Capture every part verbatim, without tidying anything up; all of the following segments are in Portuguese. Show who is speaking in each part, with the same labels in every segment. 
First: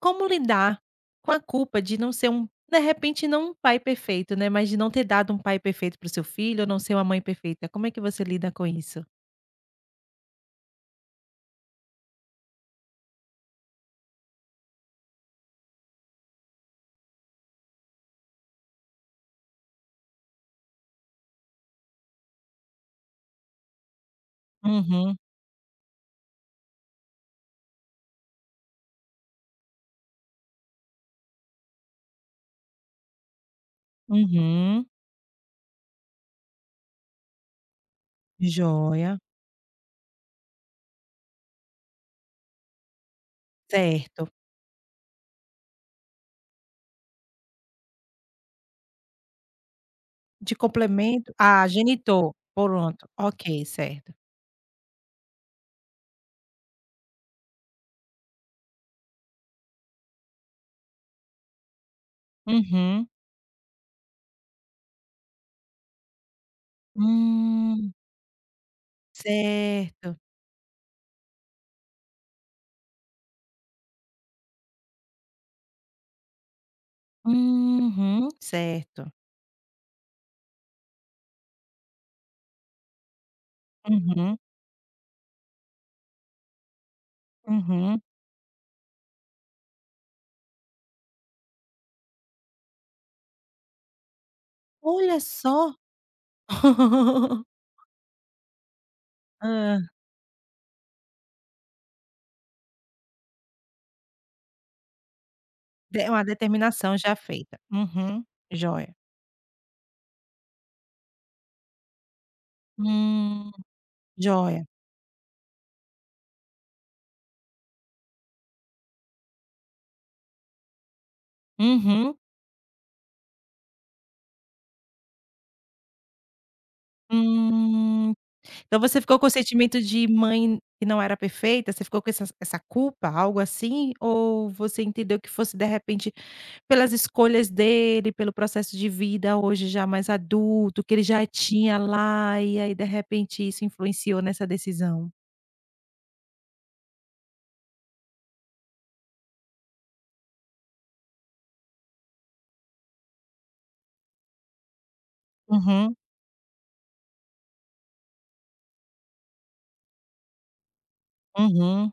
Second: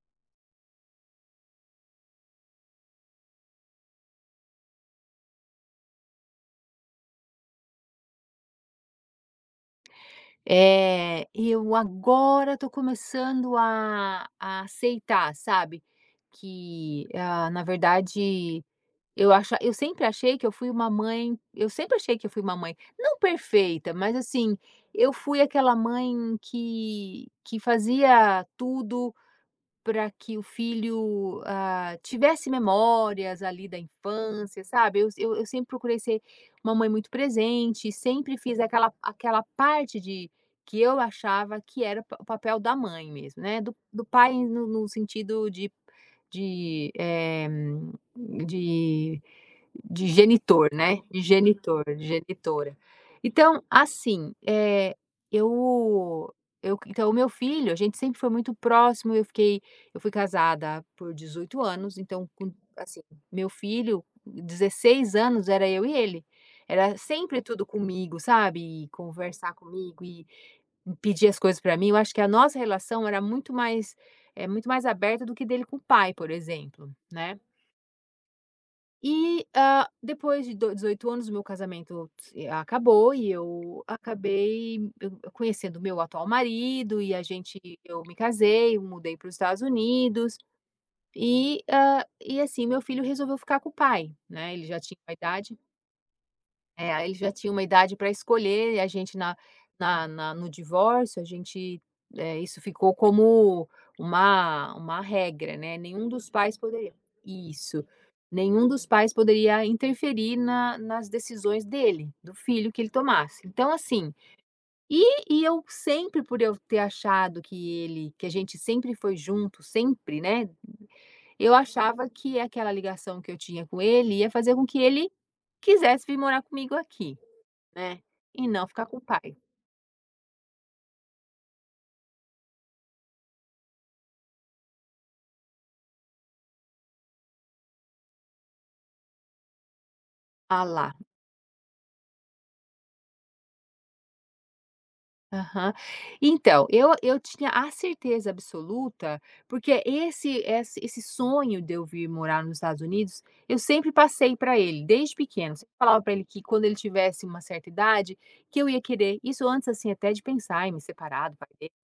Speaker 1: Como lidar com a culpa de não ser um de repente não um pai perfeito, né, mas de não ter dado um pai perfeito para o seu filho ou não ser uma mãe perfeita, como é que você lida com isso?
Speaker 2: É, eu agora estou começando a a aceitar, sabe, que, ah, na verdade, eu acho, eu sempre achei que eu fui uma mãe eu sempre achei que eu fui uma mãe, não perfeita, mas assim, eu
Speaker 1: Uhum,
Speaker 2: fui aquela mãe que que fazia tudo para que o filho, ah, tivesse memórias ali da infância,
Speaker 1: uhum.
Speaker 2: sabe. Eu eu eu sempre procurei ser uma mãe muito presente, sempre fiz aquela
Speaker 1: Joia,
Speaker 2: aquela parte de que eu achava que era pa o papel da mãe mesmo, né. Do do
Speaker 1: certo.
Speaker 2: pai no no sentido de de, eh, de de
Speaker 1: De
Speaker 2: genitor, né, de
Speaker 1: complemento ah,
Speaker 2: genitor, de
Speaker 1: genitor,
Speaker 2: genitora.
Speaker 1: pronto, ok,
Speaker 2: Então,
Speaker 1: certo.
Speaker 2: assim, eh, eu eu então o meu filho, a gente sempre foi muito próximo, eu fiquei eu fui casada por dezoito anos, então com assim,
Speaker 1: Uhum.
Speaker 2: meu filho, dezesseis anos era eu e ele. Era sempre tudo
Speaker 1: Hum,
Speaker 2: comigo, sabe, e conversar comigo
Speaker 1: certo.
Speaker 2: e pedir as coisas para mim, eu acho que a nossa relação era muito mais, é muito mais aberta do que dele com o pai, por exemplo, né.
Speaker 1: Uhum, certo.
Speaker 2: E, hã, depois de do dezoito anos, o meu casamento se acabou e eu
Speaker 1: Uhum,
Speaker 2: acabei eu eu conhecendo o meu atual marido e a gente
Speaker 1: uhum.
Speaker 2: eu me casei, eu mudei para os Estados Unidos e, hã, e assim, meu filho resolveu ficar com o pai, né, ele já tinha uma
Speaker 1: Olha
Speaker 2: idade
Speaker 1: só.
Speaker 2: é, aí ele já tinha uma idade para escolher e a gente na
Speaker 1: Hã,
Speaker 2: na na no divórcio, a gente, eh, isso ficou como uma uma regra, né, nenhum
Speaker 1: de uma
Speaker 2: dos pais poderia
Speaker 1: determinação já feita.
Speaker 2: isso,
Speaker 1: Uhum,
Speaker 2: nenhum dos
Speaker 1: joia.
Speaker 2: pais poderia interferir na nas decisões dele, do filho que ele tomasse.
Speaker 1: Hum,
Speaker 2: Então assim,
Speaker 1: joia.
Speaker 2: e e eu sempre por eu ter achado que ele que a gente sempre foi junto, sempre, né, eu achava
Speaker 1: Uhum,
Speaker 2: que aquela ligação que eu tinha com ele ia fazer com que ele quisesse vir morar comigo aqui. Né,
Speaker 1: hum.
Speaker 2: e não
Speaker 1: Então
Speaker 2: ficar com
Speaker 1: você
Speaker 2: o
Speaker 1: ficou com o
Speaker 2: pai.
Speaker 1: sentimento de mãe que não era perfeita? Você ficou com essa essa culpa, algo assim, ou você entendeu que fosse de repente pelas escolhas dele, pelo processo de vida hoje já mais
Speaker 2: Ah
Speaker 1: adulto, que
Speaker 2: lá,
Speaker 1: ele já tinha lá, e aí de repente isso influenciou nessa decisão?
Speaker 2: aham. Então, eu eu tinha a certeza absoluta, porque esse esse esse sonho de eu vir morar nos Estados Unidos, eu sempre passei para ele, desde pequeno, sempre
Speaker 1: Uhum,
Speaker 2: falava para ele que quando ele tivesse uma certa idade, que eu ia querer isso antes, assim, até de pensar em me separar do pai.
Speaker 1: uhum,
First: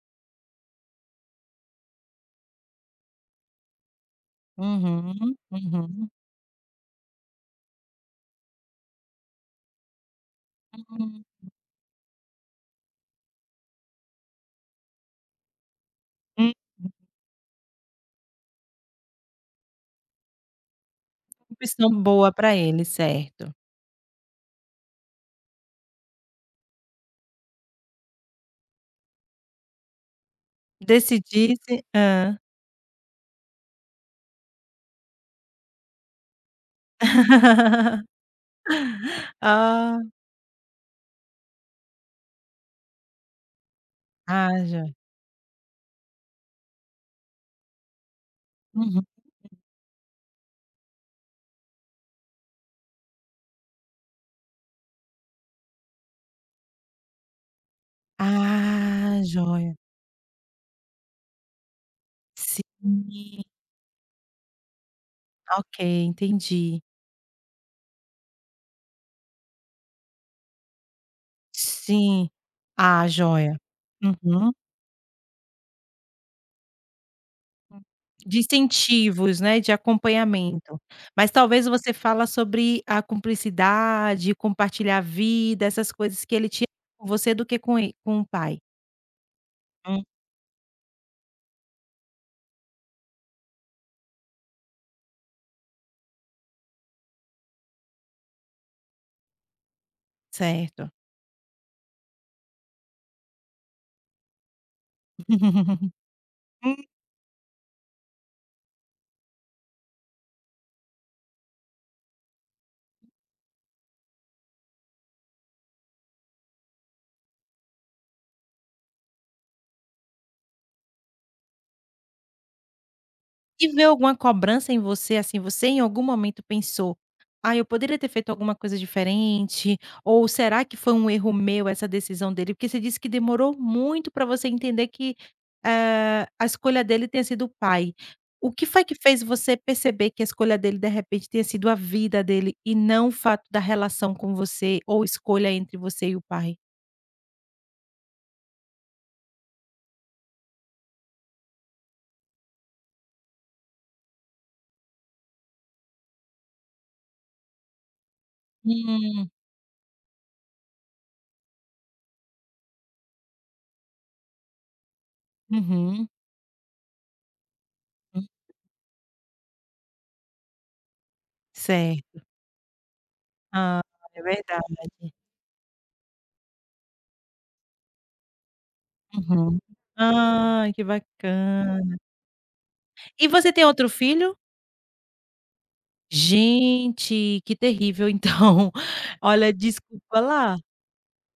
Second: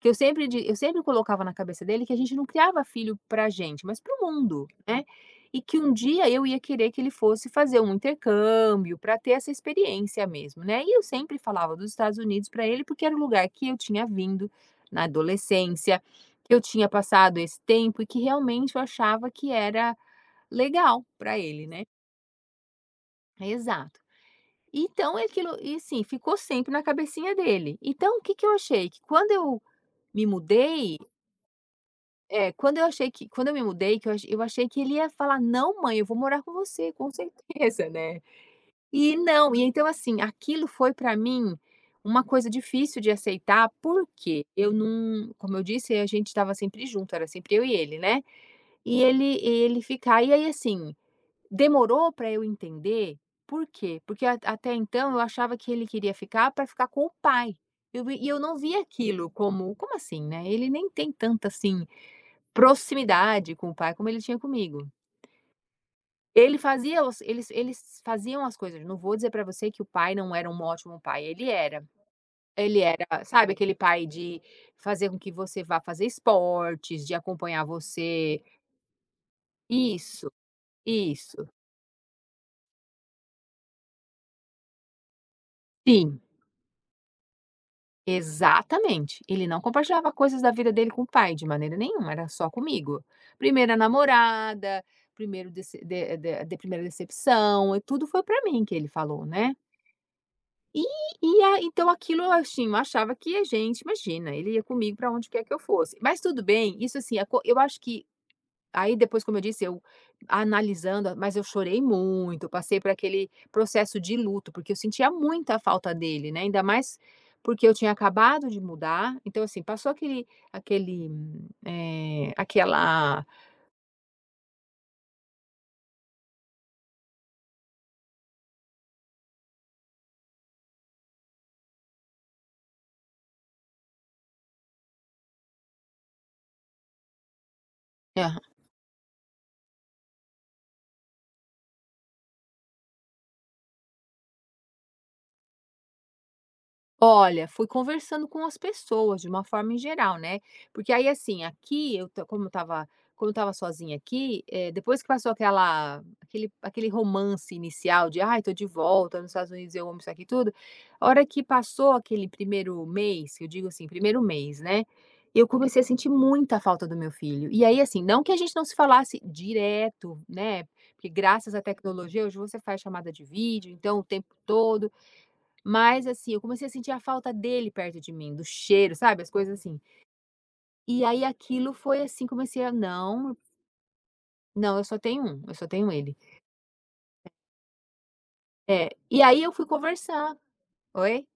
Speaker 2: Que eu sempre di eu sempre colocava na cabeça dele que a gente não criava filho pra gente, mas para o mundo, né.
Speaker 1: uhum,
Speaker 2: E que um
Speaker 1: uhum,
Speaker 2: dia eu ia querer que ele fosse fazer um intercâmbio para ter essa experiência mesmo, né. E eu
Speaker 1: uhum,
Speaker 2: sempre falava dos Estados Unidos para ele, porque era o lugar que eu tinha vindo na adolescência,
Speaker 1: hum,
Speaker 2: que eu tinha passado esse tempo e que realmente eu achava que era legal para ele, né.
Speaker 1: opção boa pra ele, certo.
Speaker 2: Exato. Então é aquilo e assim, ficou sempre na cabecinha dele. Então o que que eu achei? Que quando eu me mudei
Speaker 1: Decidisse hã.
Speaker 2: É, quando eu achei que quando eu me mudei, que eu achei eu achei que ele ia falar: "Não, mãe, eu vou morar com você, com certeza", né. E não, e então,
Speaker 1: Ah,
Speaker 2: assim, aquilo foi pra mim uma coisa difícil de aceitar, porque
Speaker 1: ah,
Speaker 2: eu
Speaker 1: joia.
Speaker 2: não, como eu disse, a gente estava sempre junto, era sempre eu e ele, né. E
Speaker 1: Uhum.
Speaker 2: ele e ele ficar e aí, assim, demorou pra eu entender por quê, porque a até então eu achava que ele queria ficar pra ficar com o pai. Eu vi e eu não via
Speaker 1: Ah,
Speaker 2: aquilo
Speaker 1: joia.
Speaker 2: como: "Como assim, né, ele nem tem tanta, assim,
Speaker 1: Sim,
Speaker 2: proximidade com o pai como ele tinha comigo".
Speaker 1: ok,
Speaker 2: Ele
Speaker 1: entendi.
Speaker 2: fazia os eles eles faziam as coisas, não vou dizer para você que o pai não era um ótimo pai, ele era.
Speaker 1: Sim.
Speaker 2: Ele era,
Speaker 1: Ah,
Speaker 2: sabe,
Speaker 1: joia.
Speaker 2: aquele pai de
Speaker 1: Uhum.
Speaker 2: fazer com que você vá fazer esportes, de acompanhar
Speaker 1: Hum. De
Speaker 2: você,
Speaker 1: incentivos, né, de
Speaker 2: isso,
Speaker 1: acompanhamento. Mas
Speaker 2: isso.
Speaker 1: talvez você fala sobre a cumplicidade, compartilhar a vida, essas
Speaker 2: Sim,
Speaker 1: coisas que ele tinha com você do que com ele com o pai.
Speaker 2: exatamente. Ele não
Speaker 1: Hum.
Speaker 2: compartilhava coisas da vida dele com o pai de maneira nenhuma, era só comigo. Primeira namorada, primeiro dece de de de primeira decepção, e tudo foi para mim que ele falou, né. E
Speaker 1: Certo.
Speaker 2: e a então aquilo, eu assim, eu achava que a gente imagina, ele ia comigo para onde quer que eu fosse. Mas tudo bem, isso assim, a co eu acho que aí depois, como eu disse, eu analisando, mas eu chorei muito, eu passei por aquele processo de luto, porque eu sentia muita falta dele, né, ainda mais porque eu tinha acabado de mudar, então assim, passou aquele aquele, hum, eh, aquela...
Speaker 1: E veio alguma cobrança em você, assim, você em algum momento pensou: "Ah, eu poderia ter feito alguma coisa diferente", ou será que foi um erro meu essa decisão dele? Porque você disse que demorou muito para você entender que, eh, a escolha dele tenha sido o pai. O que foi que fez você perceber que a escolha dele, de repente, tenha sido a vida dele e não o fato da relação com você ou escolha entre você e o pai?
Speaker 2: Olha, fui conversando com as pessoas de uma forma em geral, né, porque aí, assim, aqui eu ta como eu estava como eu estava sozinha aqui, eh, depois que passou aquela aquele aquele romance inicial de: "Ai, tô de volta nos
Speaker 1: Hum.
Speaker 2: Estados Unidos, eu amo isso aqui e tudo", a hora que passou aquele primeiro mês, que eu digo assim, primeiro mês, né, eu comecei a sentir
Speaker 1: Uhum.
Speaker 2: muita falta do meu filho. E aí, assim, não
Speaker 1: Hum.
Speaker 2: que a gente não se falasse direto, né, porque graças à
Speaker 1: Certo.
Speaker 2: tecnologia hoje você faz chamada de vídeo,
Speaker 1: Ah,
Speaker 2: então o
Speaker 1: é
Speaker 2: tempo
Speaker 1: verdade.
Speaker 2: todo, mas, assim, eu comecei a sentir a falta dele perto de mim, do cheiro, sabe, as coisas
Speaker 1: Uhum.
Speaker 2: assim.
Speaker 1: Ai, que
Speaker 2: E aí aquilo
Speaker 1: bacana.
Speaker 2: foi assim, comecei a:
Speaker 1: E
Speaker 2: "Não,
Speaker 1: você tem outro filho?
Speaker 2: não, eu só tenho um, eu só tenho ele".
Speaker 1: Gente, que terrível então.
Speaker 2: É, e aí eu
Speaker 1: Olha,
Speaker 2: fui
Speaker 1: desculpa
Speaker 2: conversar.
Speaker 1: lá.
Speaker 2: Oi?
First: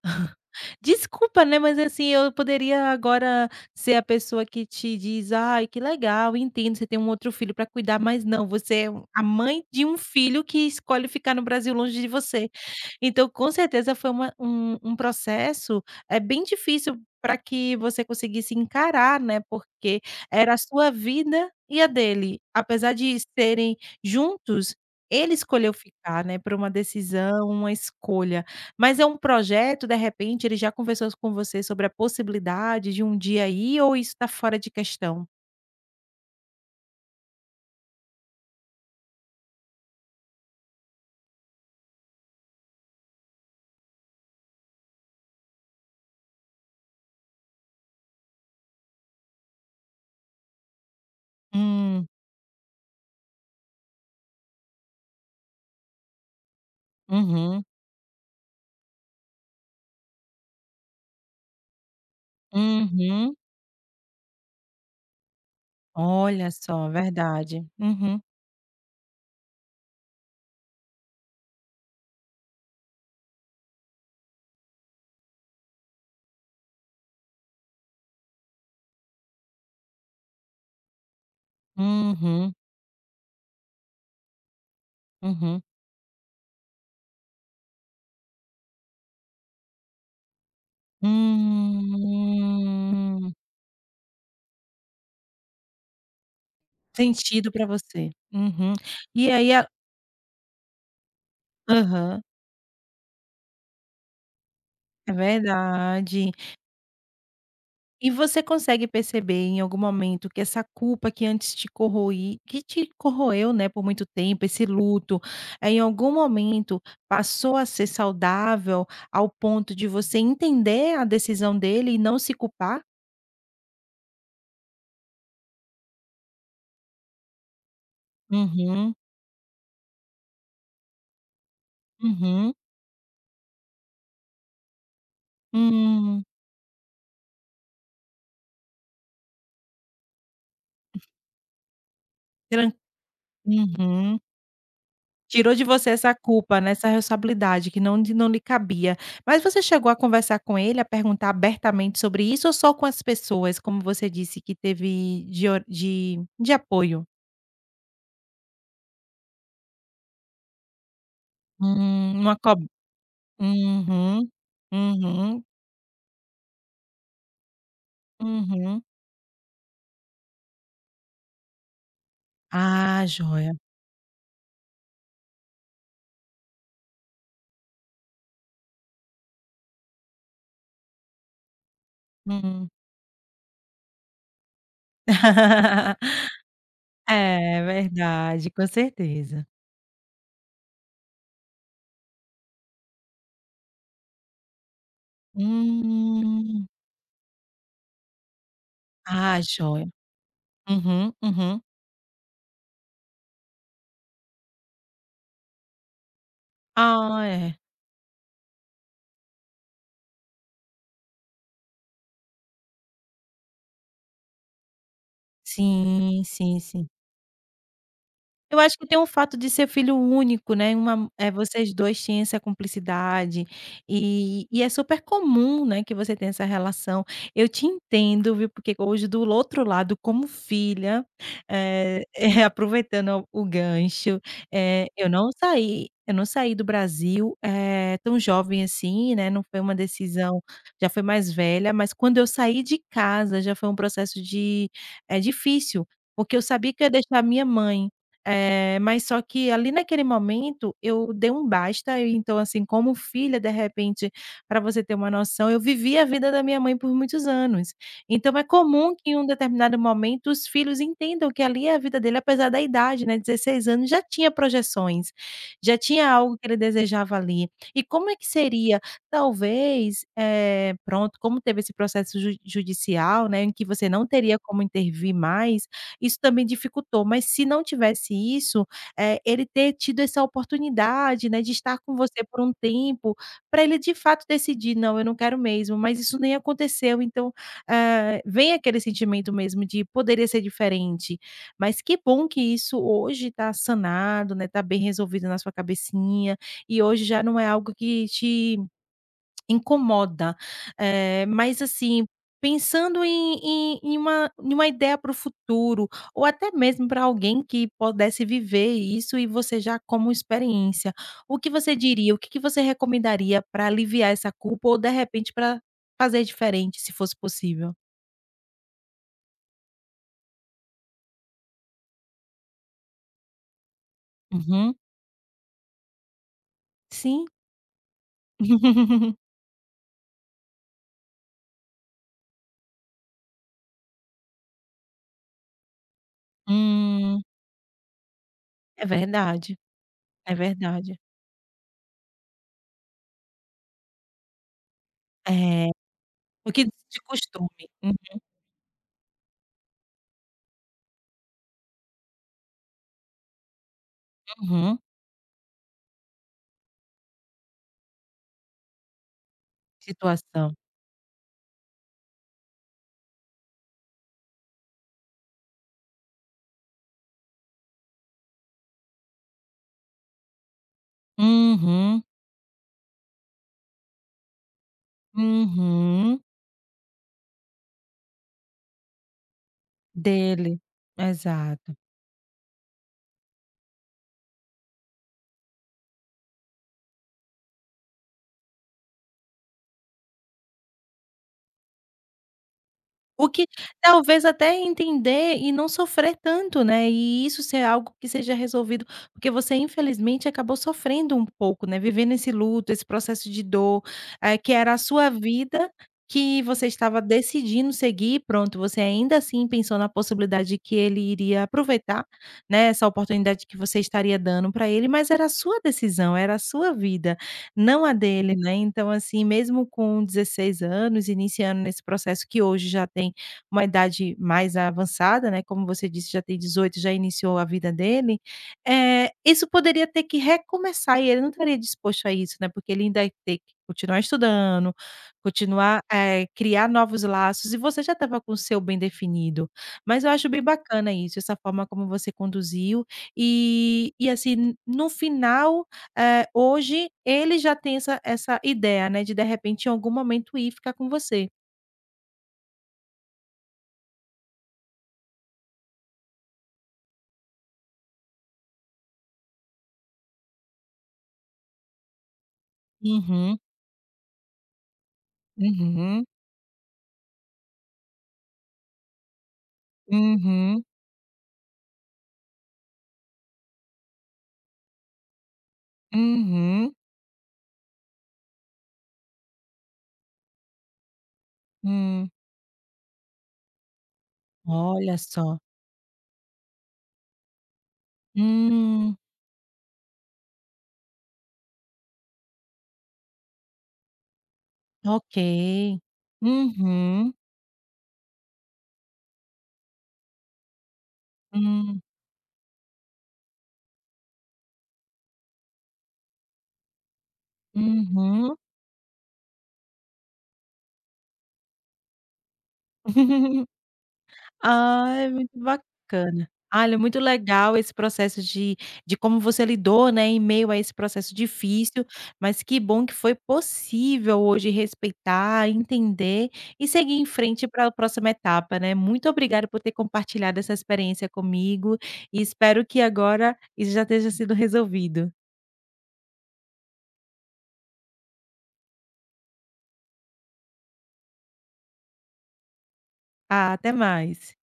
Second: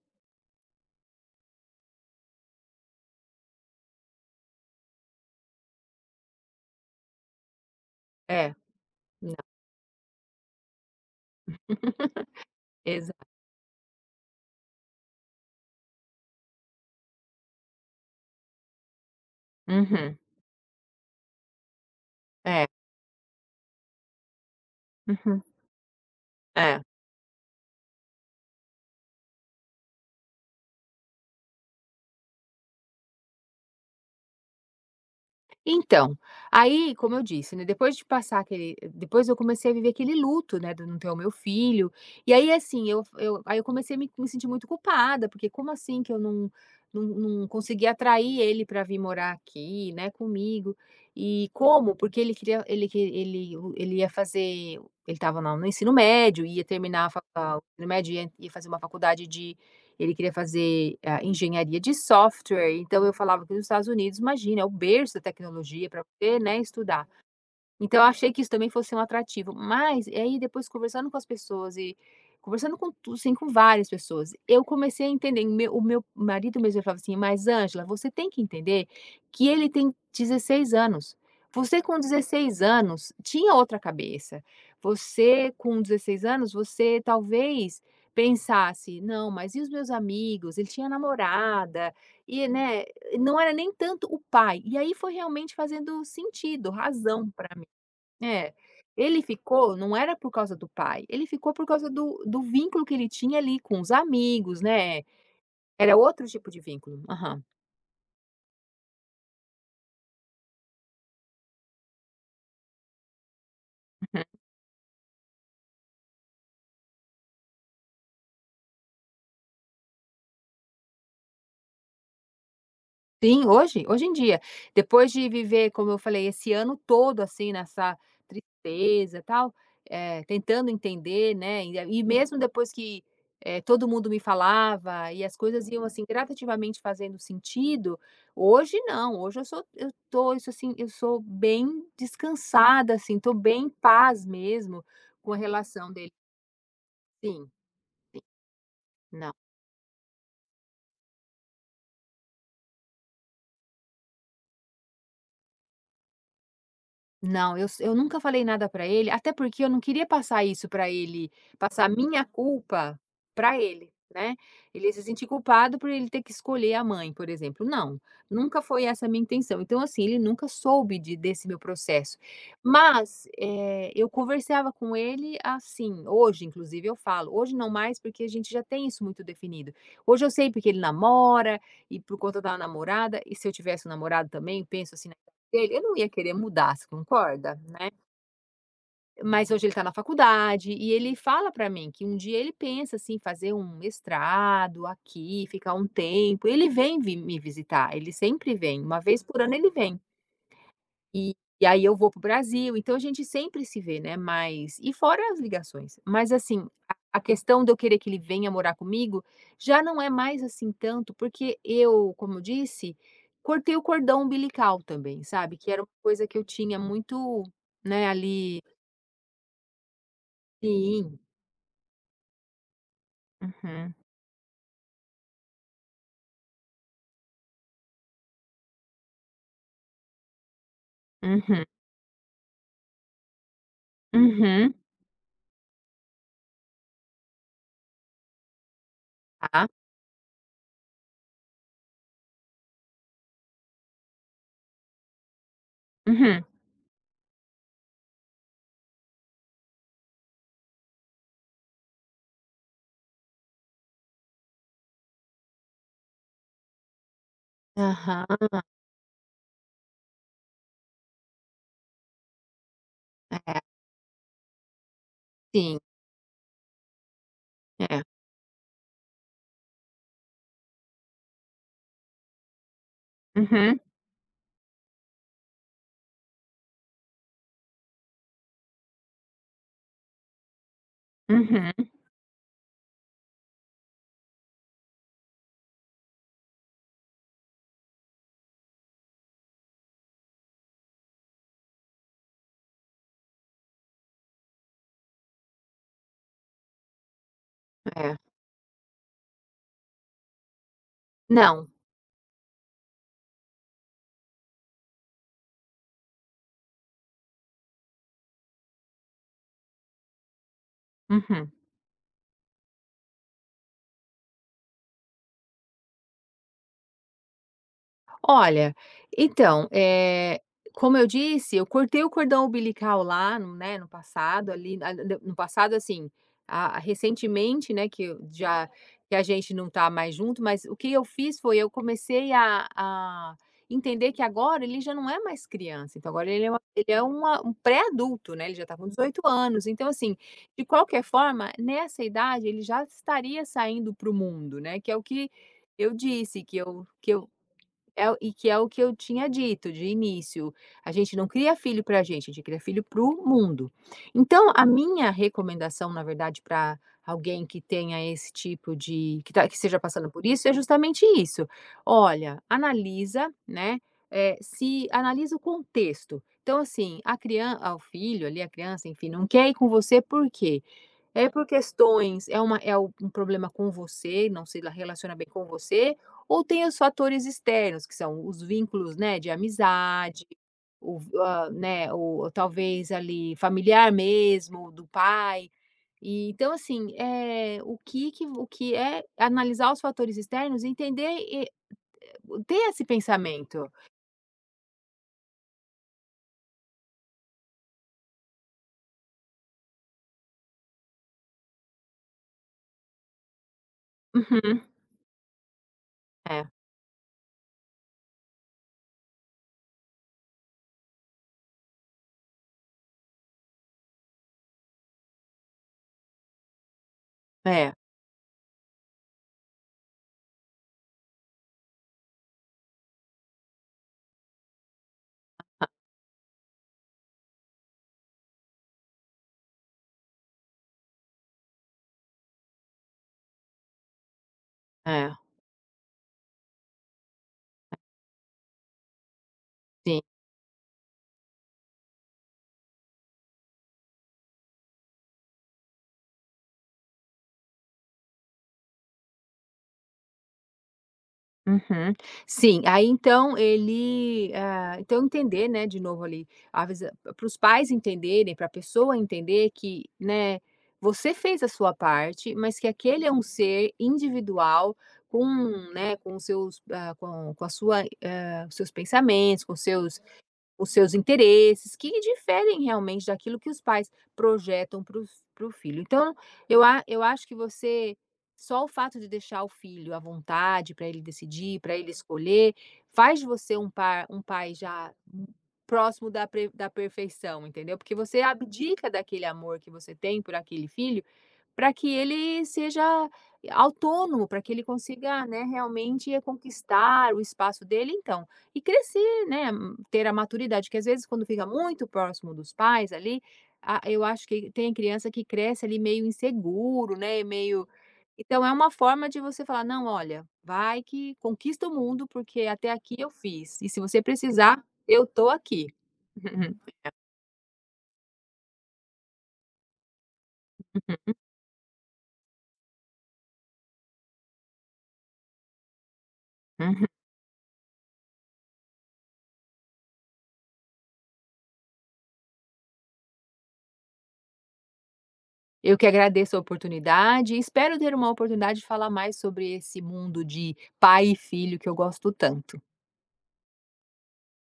Speaker 1: Desculpa, né, mas assim, eu poderia agora ser a pessoa que te diz: "Ai, que legal, entendo, você tem um outro filho para cuidar", mas não,
Speaker 2: É,
Speaker 1: você é um- a
Speaker 2: não.
Speaker 1: mãe de um filho que escolhe ficar no Brasil longe de você.
Speaker 2: Exato.
Speaker 1: Então, com certeza foi uma um um processo, é bem difícil para que você conseguisse encarar, né, porque
Speaker 2: Uhum.
Speaker 1: era a sua vida e a dele.
Speaker 2: É.
Speaker 1: Apesar de serem juntos, ele
Speaker 2: Uhum.
Speaker 1: escolheu ficar, né, por uma
Speaker 2: É.
Speaker 1: decisão, uma escolha. Mas é um projeto, de repente, ele já conversou com você sobre a possibilidade de um dia ir ou isso está fora de questão?
Speaker 2: Então, aí, como eu disse, né, depois de passar aquele depois eu comecei a viver aquele luto, né, de não ter o meu filho, e aí, assim, eu eu aí eu comecei a me me sentir muito culpada, porque como assim que eu não não não consegui atrair ele para vir morar aqui, né, comigo, e como?
Speaker 1: Hum.
Speaker 2: Porque ele queria ele que ele ele ia fazer, ele estava na no ensino médio, ia terminar a fa o
Speaker 1: Uhum.
Speaker 2: ensino médio, ia ia fazer uma faculdade de... ele queria fazer, ah, engenharia de software, então eu
Speaker 1: Uhum.
Speaker 2: falava que nos Estados Unidos, imagina, é o berço da tecnologia para você,
Speaker 1: Olha
Speaker 2: né,
Speaker 1: só,
Speaker 2: estudar.
Speaker 1: verdade.
Speaker 2: Então eu
Speaker 1: Uhum.
Speaker 2: achei que isso também fosse um atrativo, mas e aí depois conversando com as pessoas e conversando com tu assim, com várias pessoas, eu comecei a entender, o meu o meu marido mesmo ele falava assim: "Mas Ângela, você tem que entender que ele tem dezesseis anos. Você com
Speaker 1: Uhum.
Speaker 2: dezesseis anos tinha outra cabeça. Você
Speaker 1: Uhum.
Speaker 2: com dezesseis anos, você talvez pensasse: "Não, mas e os meus amigos?" Ele tinha namorada, e, né,
Speaker 1: Hum,
Speaker 2: não era nem tanto o pai. E aí foi realmente fazendo sentido, razão para...
Speaker 1: sentido pra você.
Speaker 2: é,
Speaker 1: Uhum.
Speaker 2: ele
Speaker 1: E aí a
Speaker 2: ficou, não era por causa do pai, ele ficou por causa do
Speaker 1: aham,
Speaker 2: do vínculo que ele tinha ali com os amigos, né,
Speaker 1: é
Speaker 2: era outro
Speaker 1: verdade.
Speaker 2: tipo de vínculo. Aham.
Speaker 1: E você consegue perceber em algum momento que essa culpa que antes te corroí que te corroeu, né, por muito tempo, esse luto, eh, em algum momento passou a ser saudável ao ponto de você entender a decisão dele e não se culpar?
Speaker 2: Sim, hoje, hoje em dia. Depois de viver, como eu falei, esse ano todo, assim, nessa
Speaker 1: Uhum,
Speaker 2: tristeza, tal, eh, tentando entender, né, e e mesmo
Speaker 1: uhum,
Speaker 2: depois que, eh, todo mundo me falava e as coisas iam, assim,
Speaker 1: hum,
Speaker 2: gradativamente fazendo sentido, hoje não, hoje eu sou eu tô, isso, assim, eu sou bem
Speaker 1: tran
Speaker 2: descansada, assim, tô bem em
Speaker 1: uhum.
Speaker 2: paz mesmo com a
Speaker 1: Tirou de você
Speaker 2: relação dele.
Speaker 1: essa culpa, né, essa
Speaker 2: Sim,
Speaker 1: responsabilidade que não não lhe cabia.
Speaker 2: não.
Speaker 1: Mas você chegou a conversar com ele, a perguntar abertamente sobre isso ou só com as pessoas, como você disse que teve de or de de apoio?
Speaker 2: Não, eu s eu nunca falei nada pra ele, até porque eu não queria passar isso pra ele, passar a
Speaker 1: Hum,
Speaker 2: minha
Speaker 1: uma co
Speaker 2: culpa pra ele,
Speaker 1: uhum,
Speaker 2: né. Ele se sentir
Speaker 1: uhum,
Speaker 2: culpado por ele ter que escolher a mãe, por exemplo. Não, nunca
Speaker 1: uhum.
Speaker 2: foi essa a minha intenção. Então, assim, ele nunca soube de... desse meu processo.
Speaker 1: Ah,
Speaker 2: Mas,
Speaker 1: joia.
Speaker 2: eh, eu conversava com ele assim, hoje inclusive eu falo, hoje não mais porque a gente já tem isso muito definido. Hoje eu sei porque ele namora e por conta da
Speaker 1: Hum.
Speaker 2: namorada, e se eu tivesse um namorado também, penso assim dele, eu não ia querer mudar, você concorda,
Speaker 1: É
Speaker 2: né?
Speaker 1: verdade, com certeza.
Speaker 2: Mas hoje ele está na faculdade e ele fala para mim que um dia ele pensa assim fazer um mestrado aqui, ficar um tempo. Ele
Speaker 1: Hum.
Speaker 2: vem vi me visitar, ele sempre vem, uma vez
Speaker 1: Ah,
Speaker 2: por ano ele
Speaker 1: joia.
Speaker 2: vem.
Speaker 1: Uhum,
Speaker 2: E
Speaker 1: uhum.
Speaker 2: e aí eu vou pro Brasil, então a gente sempre se vê, né, mas e fora as ligações, mas assim, a a
Speaker 1: Ah, é.
Speaker 2: questão de eu querer que ele venha morar comigo, já não é mais assim tanto, porque eu, como eu disse, cortei o cordão umbilical também, sabe, que era uma
Speaker 1: Sim,
Speaker 2: coisa que eu
Speaker 1: sim,
Speaker 2: tinha
Speaker 1: sim.
Speaker 2: muito, né,
Speaker 1: Eu
Speaker 2: ali.
Speaker 1: acho que tem o fato de ser filho único, né, uma
Speaker 2: Sim.
Speaker 1: eh, vocês dois tinham essa cumplicidade,
Speaker 2: Uhum,
Speaker 1: e e é super comum, né, que você tenha essa relação. Eu te entendo, viu, porque hoje do outro lado, como filha,
Speaker 2: uhum,
Speaker 1: eh, eh, aproveitando o gancho,
Speaker 2: uhum,
Speaker 1: eh, eu não saí eu não saí do Brasil, eh, tão jovem assim, né, não foi
Speaker 2: tá,
Speaker 1: uma decisão já foi mais velha, mas quando eu saí de casa já foi um processo de eh, difícil, porque eu
Speaker 2: uhum.
Speaker 1: sabia que eu ia deixar a minha mãe. Eh, mas só que ali naquele momento eu dei um basta, eu então assim, como filha, de repente, para você ter uma noção, eu vivi a vida da minha mãe por muitos anos.
Speaker 2: Aham,
Speaker 1: Então é comum que em um determinado momento os filhos entendam que ali é a vida dele, apesar da idade, né,
Speaker 2: é,
Speaker 1: dezesseis anos já tinha projeções, já
Speaker 2: sim,
Speaker 1: tinha algo que ele desejava ali. E
Speaker 2: é.
Speaker 1: como é que seria? Talvez, eh, pronto, como teve esse processo ju judicial, né, em que
Speaker 2: Uhum,
Speaker 1: você não teria como intervir mais, isso também dificultou, mas se não tivesse isso, eh, ele ter tido essa oportunidade, né, de estar
Speaker 2: uhum,
Speaker 1: com você por um tempo, para ele de fato decidir: "Não, eu não quero mesmo", mas isso nem aconteceu, então, eh, vem aquele sentimento mesmo de poderia ser diferente, mas que bom que isso hoje está sanado, né, tá bem resolvido na sua cabecinha, e hoje já não é algo que
Speaker 2: é.
Speaker 1: te incomoda, eh, mas
Speaker 2: Não,
Speaker 1: assim, pensando em em em uma em uma ideia para o futuro, ou até mesmo para alguém que pudesse viver isso e você já como experiência, o que
Speaker 2: uhum.
Speaker 1: você diria, o que que você recomendaria para aliviar essa culpa ou de repente para fazer diferente, se fosse possível?
Speaker 2: Olha, então, eh, como eu disse, eu cortei o cordão umbilical lá no... né, no passado
Speaker 1: Uhum,
Speaker 2: ali, a d no passado, assim, a a-
Speaker 1: sim.
Speaker 2: recentemente, né, que eu já... que a gente não tá mais junto, mas o que eu fiz foi eu comecei a a entender que agora ele já não é mais criança, então agora ele é uma ele é
Speaker 1: Hum,
Speaker 2: uma um pré-adulto, né, ele já tá
Speaker 1: é
Speaker 2: com dezoito
Speaker 1: verdade,
Speaker 2: anos, então assim,
Speaker 1: é
Speaker 2: de
Speaker 1: verdade.
Speaker 2: qualquer forma, nessa idade ele já estaria saindo para o mundo, né, que é o que
Speaker 1: É,
Speaker 2: eu disse, que
Speaker 1: porque
Speaker 2: eu
Speaker 1: de
Speaker 2: que eu
Speaker 1: costume.
Speaker 2: é o e que é o que eu tinha dito de início, a gente não cria filho para a gente, a gente cria filho para o mundo. Então a
Speaker 1: Uhum,
Speaker 2: minha recomendação, na verdade, para alguém que tenha esse tipo de... que tá que esteja passando por isso, é
Speaker 1: situação.
Speaker 2: justamente isso. Olha, analisa, né, eh, se analisa o contexto. Então assim, a criança o filho ali, a criança, enfim, não quer ir com você por quê? É por
Speaker 1: Uhum,
Speaker 2: questões é uma é um problema com você, não se relaciona bem com você,
Speaker 1: uhum.
Speaker 2: ou tem os fatores externos, que são os vínculos, né, de amizade,
Speaker 1: Dele,
Speaker 2: o ah,
Speaker 1: exato.
Speaker 2: né, o talvez ali familiar mesmo, do pai. E então assim, é o que que o que é analisar os fatores externos e entender e ter esse
Speaker 1: O que
Speaker 2: pensamento.
Speaker 1: talvez até entender e não sofrer tanto, né, e isso ser algo que seja resolvido, porque você infelizmente acabou sofrendo um pouco, né, vivendo esse luto, esse processo de dor, eh, que
Speaker 2: Uhum.
Speaker 1: era a sua vida, que
Speaker 2: É,
Speaker 1: você estava decidindo seguir, pronto, você ainda assim pensou na possibilidade de que ele iria aproveitar, né, essa oportunidade que você estaria dando para ele, mas era a sua decisão, era a sua vida.
Speaker 2: é,
Speaker 1: Não a dele, né, então assim, mesmo com dezesseis anos, iniciando nesse processo que hoje já tem uma idade mais avançada, né, como você disse, já tem dezoito, já iniciou a vida dele, eh, isso poderia ter que recomeçar e ele não estaria disposto a isso, né, porque ele ainda ia ter que continuar estudando,
Speaker 2: é,
Speaker 1: continuar, eh, criar novos laços e você já estava com o seu bem definido.
Speaker 2: sim.
Speaker 1: Mas eu acho bem bacana isso, essa forma como você conduziu e e assim, no final eh, hoje ele já tem essa essa ideia, né, de de repente em algum momento ir ficar com você.
Speaker 2: Uhum. Sim, aí então ele, ah, então entender, né, de novo ali, para os pais entenderem, para a pessoa entender que, né, você fez a sua parte, mas que aquele é um
Speaker 1: Uhum,
Speaker 2: ser individual com, né,
Speaker 1: uhum,
Speaker 2: com seus, ah, com, com a sua, ah, seus pensamentos, com seus...
Speaker 1: uhum,
Speaker 2: os seus interesses, que diferem realmente daquilo que os pais projetam para os para o filho. Então, eu
Speaker 1: uhum,
Speaker 2: a eu acho que você... só o fato de deixar o filho à vontade para ele decidir, para ele
Speaker 1: hum.
Speaker 2: escolher, faz de você um par um pai já
Speaker 1: Olha
Speaker 2: hum,
Speaker 1: só.
Speaker 2: próximo da pre da perfeição, entendeu. Porque você abdica
Speaker 1: Hum.
Speaker 2: daquele amor que você tem por aquele filho, para que ele seja autônomo, para que ele
Speaker 1: Ok.
Speaker 2: consiga, né, realmente eh, conquistar
Speaker 1: Uhum,
Speaker 2: o espaço dele. Então, e crescer, né, hum, ter a maturidade, que às vezes quando fica
Speaker 1: hum,
Speaker 2: muito próximo dos pais ali, a eu acho que tem criança que cresce ali meio inseguro, né, meio...
Speaker 1: uhum.
Speaker 2: então é uma forma de você falar: "Não, olha, vai que conquista o mundo, porque até aqui eu fiz, e se você precisar,
Speaker 1: Ah,
Speaker 2: eu
Speaker 1: é
Speaker 2: tô
Speaker 1: muito
Speaker 2: aqui".
Speaker 1: bacana. Ah, olha, muito legal esse processo de de como você lidou, né, em meio a esse processo difícil, mas que bom que foi possível hoje respeitar, entender e seguir em frente para a próxima etapa, né. Muito obrigada por ter compartilhado essa experiência comigo e espero que agora isso já tenha sido resolvido.
Speaker 2: Eu que agradeço a oportunidade e espero ter uma oportunidade de falar mais sobre esse mundo de pai e filho que eu gosto tanto.
Speaker 1: Ah, até mais.